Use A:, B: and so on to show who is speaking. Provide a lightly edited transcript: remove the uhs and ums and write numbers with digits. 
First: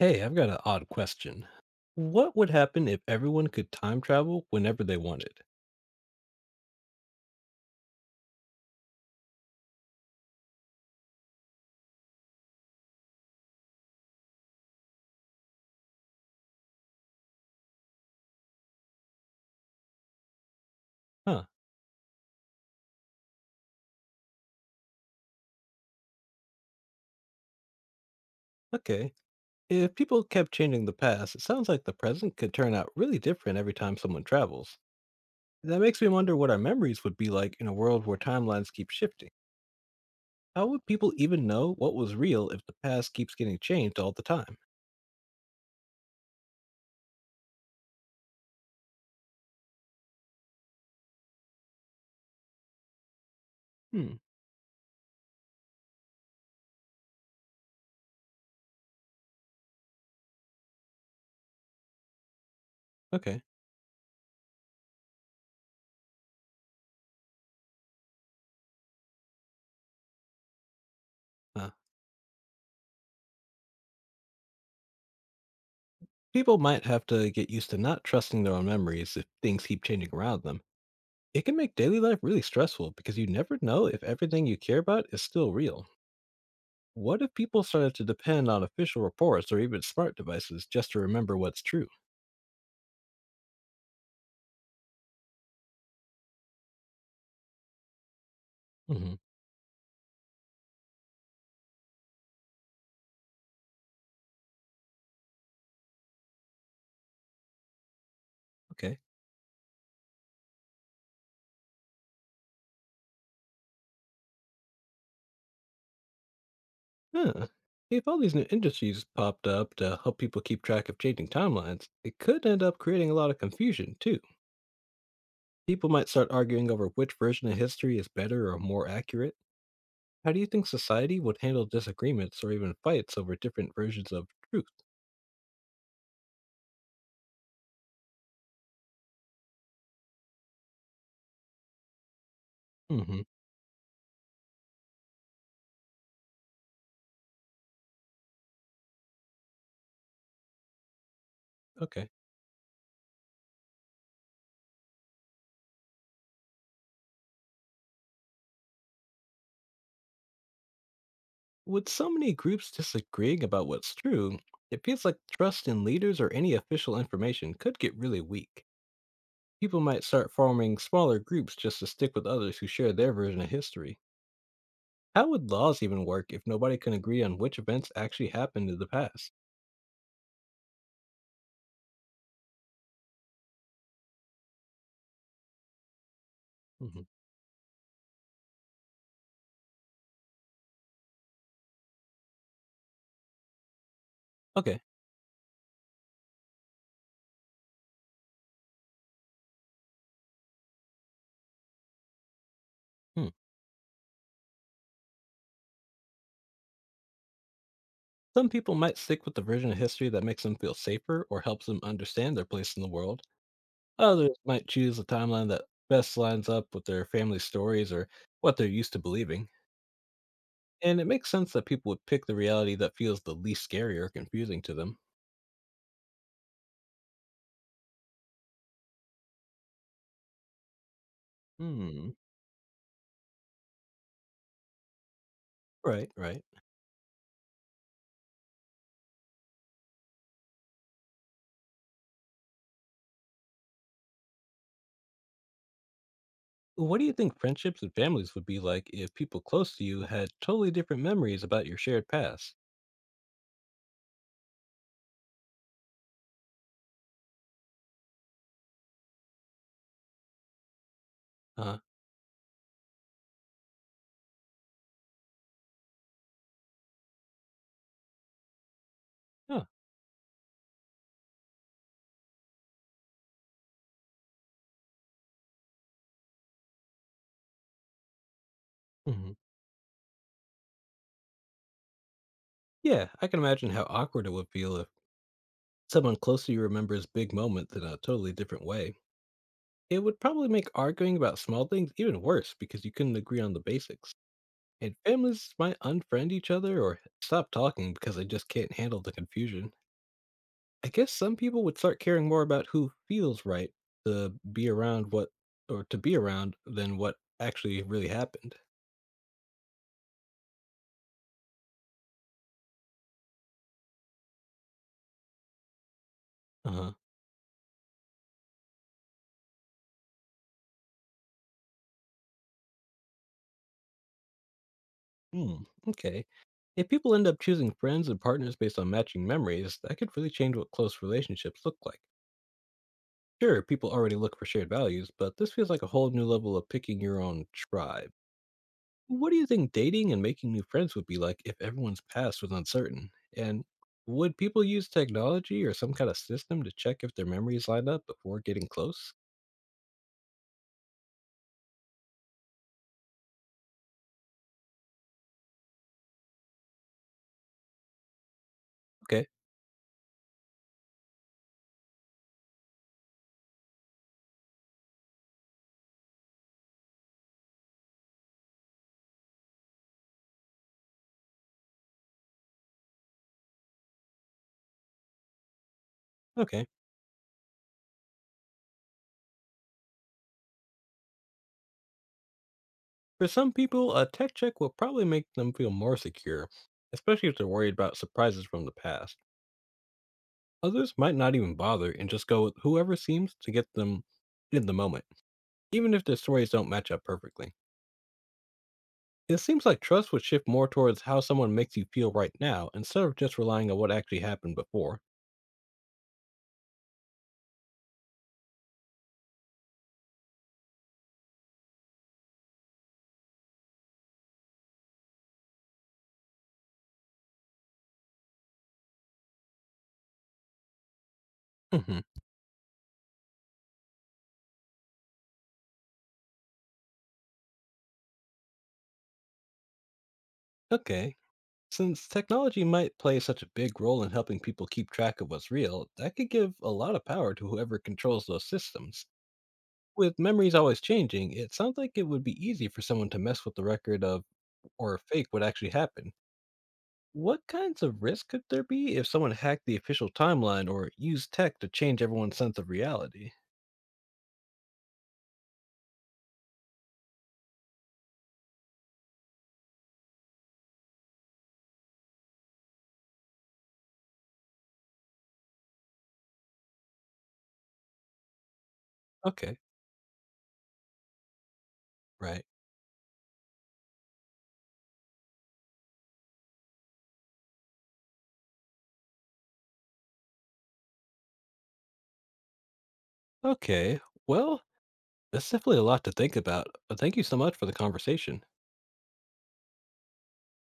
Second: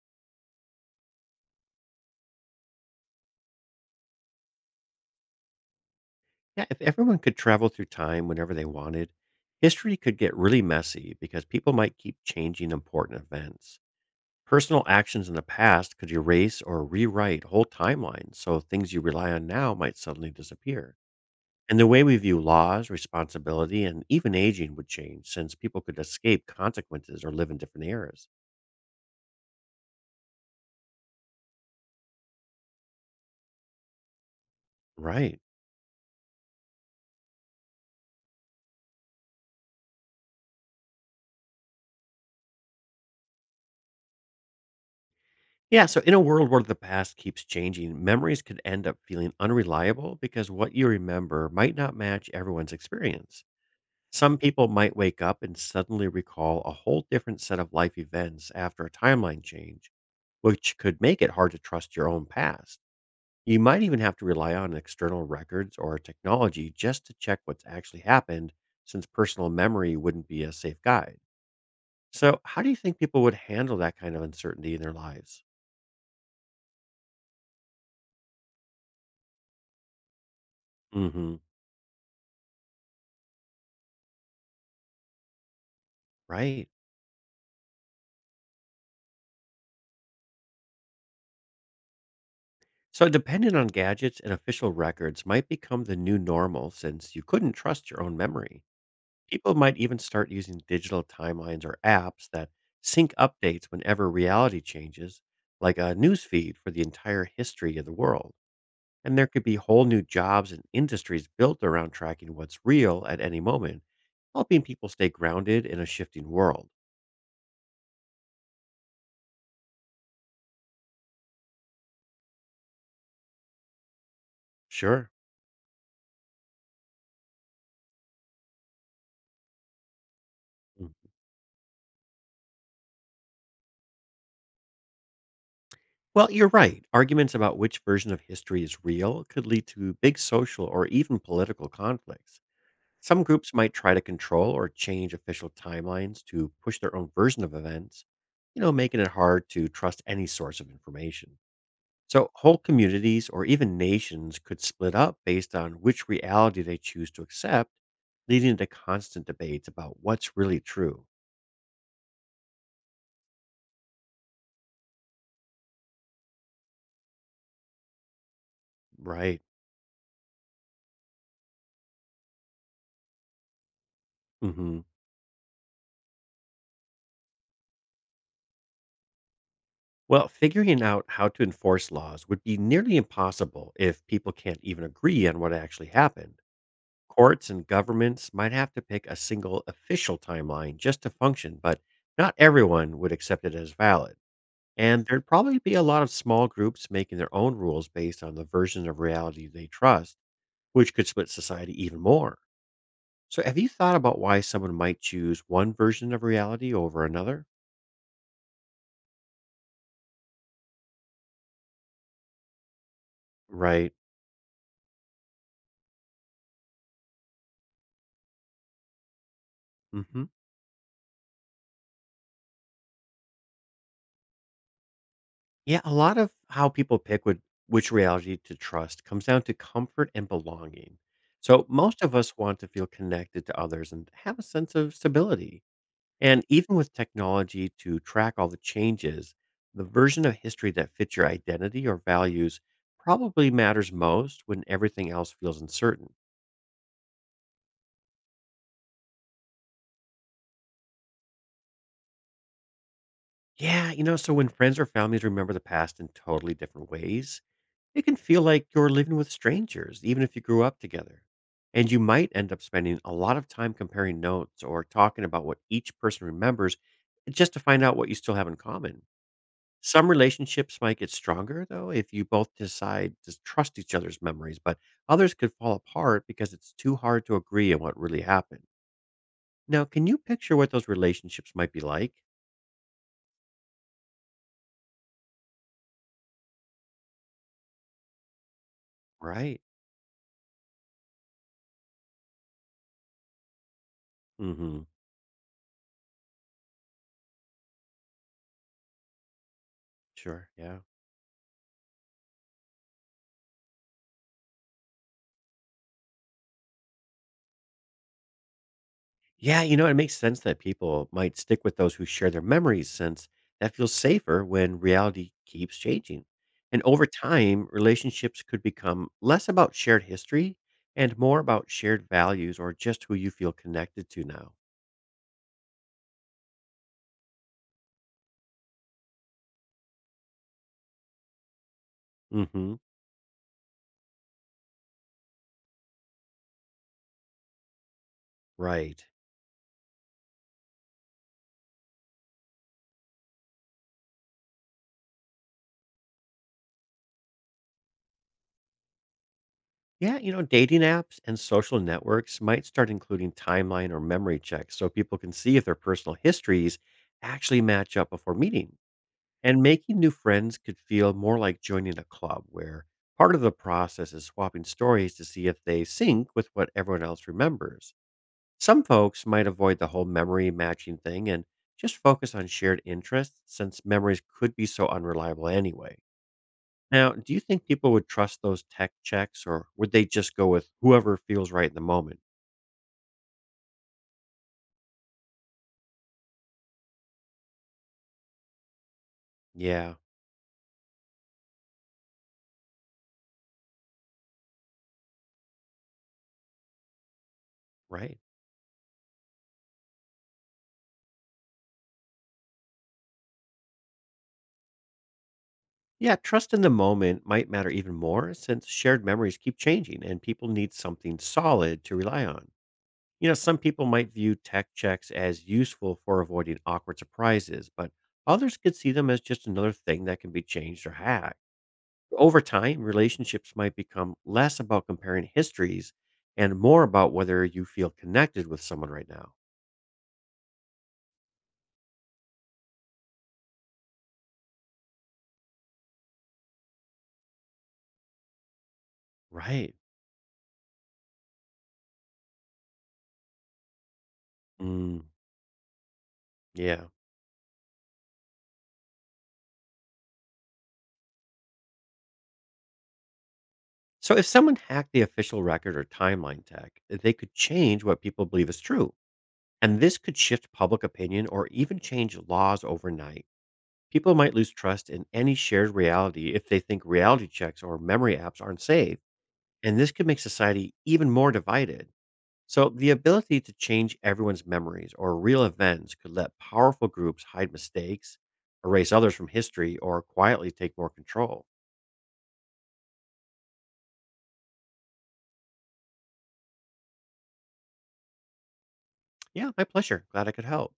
A: Hey, I've got an odd question. What would happen if everyone could time travel whenever they wanted?
B: Yeah, if everyone could travel through time whenever they wanted, history could get really messy because people might keep changing important events. Personal actions in the past could erase or rewrite whole timelines, so things you rely on now might suddenly disappear.
A: Huh,
B: And the way we view laws, responsibility, and even aging would change since people could escape consequences or live in different eras.
A: okay. If people kept changing the past, it sounds like the present could turn out really different every time someone travels.
B: Right.
A: That makes me wonder what our memories would be like in a world where timelines keep shifting. How would people even know what was real if the past keeps getting changed all the time?
B: Yeah, so in a world where the past keeps changing, memories could end up feeling unreliable because what you remember might not match everyone's experience.
A: Hmm,
B: Some people might wake up and suddenly recall a whole different set of life events after a timeline change, which could make it hard to trust your own past.
A: okay.
B: You might even have to rely on external records or technology just to check what's actually happened, since personal memory wouldn't be a safe guide.
A: Huh.
B: So, how do you think people would handle that kind of uncertainty in their lives?
A: People might have to get used to not trusting their own memories if things keep changing around them.
B: hmm
A: It can make daily life really stressful because you never know if everything you care about is still real.
B: Right.
A: What if people started to depend on official reports or even smart devices just to remember what's true?
B: So, depending on gadgets and official records might become the new normal since you couldn't trust your own memory.
A: Hmm.
B: People might even start using digital timelines or apps that sync updates whenever reality changes, like a news feed for the entire history of the world.
A: Okay.
B: And there could be whole new jobs and industries built around tracking what's real at any moment, helping people stay grounded in a shifting world.
A: Huh. If all these new industries popped up to help people keep track of changing timelines, it could end up creating a lot of confusion, too.
B: Sure.
A: People might start arguing over which version of history is better or more accurate. How do you think
B: Mm.
A: society would handle disagreements or even fights over different versions of truth?
B: Well, you're right. Arguments about which version of history is real could lead to big social or even political conflicts.
A: Hmm.
B: Some groups might try to control or change official timelines to push their own version of events, making it hard to trust any source of information.
A: Okay.
B: So, whole communities or even nations could split up based on which reality they choose to accept, leading to constant debates about what's really true.
A: With so many groups disagreeing about what's true, it feels like trust in leaders or any official information could get really weak.
B: Right.
A: People might start forming smaller groups just to stick with others who share their version of history.
B: Hmm.
A: How would laws even work if nobody can agree on which events actually happened in the past?
B: Well, figuring out how to enforce laws would be nearly impossible if people can't even agree on what actually happened.
A: Mhm.
B: Courts and governments might have to pick a single official timeline just to function, but not everyone would accept it as valid.
A: Okay.
B: And there'd probably be a lot of small groups making their own rules based on the version of reality they trust, which could split society even more.
A: Hmm.
B: So, have you thought about why someone might choose one version of reality over another?
A: Some people might stick with the version of history that makes them feel safer or helps them understand their place in the world.
B: Right.
A: Others might choose a timeline that best lines up with their family stories or what they're used to believing.
B: Hmm.
A: And it makes sense that people would pick the reality that feels the least scary or confusing to them.
B: Yeah, a lot of how people pick would, which reality to trust comes down to comfort and belonging. So, most
A: Hmm.
B: of us want to feel connected to others and have a sense of stability.
A: Right, right.
B: And even with technology to track all the changes, the version of history that fits your identity or values probably matters most when everything else feels uncertain.
A: What do you think friendships and families would be like if people close to you had totally different memories about your shared past?
B: So when friends or families remember the past in totally different ways, it can feel like you're living with strangers, even if you grew up together.
A: Uh,
B: And you might end up spending a lot of time comparing notes or talking about what each person remembers just to find out what you still have in common.
A: yeah.
B: Some relationships might get stronger, though, if you both decide to trust each other's memories, but others could fall apart because it's too hard to agree on what really happened.
A: Hmm.
B: Now, can you picture what those relationships might be like?
A: Yeah, I can imagine how awkward it would feel if someone close to you remembers big moments in a totally different way.
B: Right.
A: It would probably make arguing about small things even worse because you couldn't agree on the basics.
B: Mm hmm.
A: And families might unfriend each other or stop talking because they just can't handle the confusion.
B: Sure. Yeah.
A: I guess some people would start caring more about who feels right to be around what or to be around than what actually really happened.
B: It makes sense that people might stick with those who share their memories since that feels safer when reality keeps changing. And
A: Uh-huh.
B: over time, relationships could become less about shared history and more about shared values or just who you feel connected to now.
A: Hmm. Okay. If people end up choosing friends and partners based on matching memories, that could really change what close relationships look like.
B: Mhm.
A: Sure, people already look for shared values, but this feels like a whole new level of picking your own tribe.
B: Right.
A: What do you think dating and making new friends would be like if everyone's past was uncertain? And would people use technology or some kind of system to check if their memories line up before getting close?
B: Dating apps and social networks might start including timeline or memory checks so people can see if their personal histories actually match up before meeting.
A: Okay,
B: And making new friends could feel more like joining a club where part of the process is swapping stories to see if they sync with what everyone else remembers. Some folks might avoid the whole memory matching thing and just focus on shared interests since memories could be so unreliable anyway.
A: okay.
B: Now, do you think people would trust those tech checks or would they just go with whoever feels right in the moment?
A: For some people, a tech check will probably make them feel more secure, especially if they're worried about surprises from the past.
B: Yeah,
A: Others might not even bother and just go with whoever seems to get them in the moment, even if their stories don't match up perfectly.
B: right.
A: It seems like trust would shift more towards how someone makes you feel right now instead of just relying on what actually happened before.
B: Yeah, trust in the moment might matter even more since shared memories keep changing and people need something solid to rely on. Some people might view tech checks as useful for avoiding awkward surprises, but others could see them as just another thing that can be changed or hacked.
A: Hmm.
B: Over time, relationships might become less about comparing histories and more about whether you feel connected with someone right now.
A: Okay. Since technology might play such a big role in helping people keep track of what's real, that could give a lot of power to whoever controls those systems.
B: Right.
A: With memories always changing, it sounds like it would be easy for someone to mess with the record of or
B: Mm,
A: fake what actually happened.
B: yeah.
A: What kinds of risk could there be if someone hacked the official timeline or used tech to change everyone's sense of reality?
B: So if someone hacked the official record or timeline tech, they could change what people believe is true. And this could shift public opinion or even change laws overnight. People might lose trust in any shared reality if they think reality checks or memory apps aren't safe,
A: Okay,
B: and this could make society even more divided.
A: right.
B: So, the ability to change everyone's memories or real events could let powerful groups hide mistakes, erase others from history, or quietly take more control.
A: Okay, well, that's definitely a lot to think about. Thank you so much for the conversation.
B: Yeah, my pleasure. Glad I could help.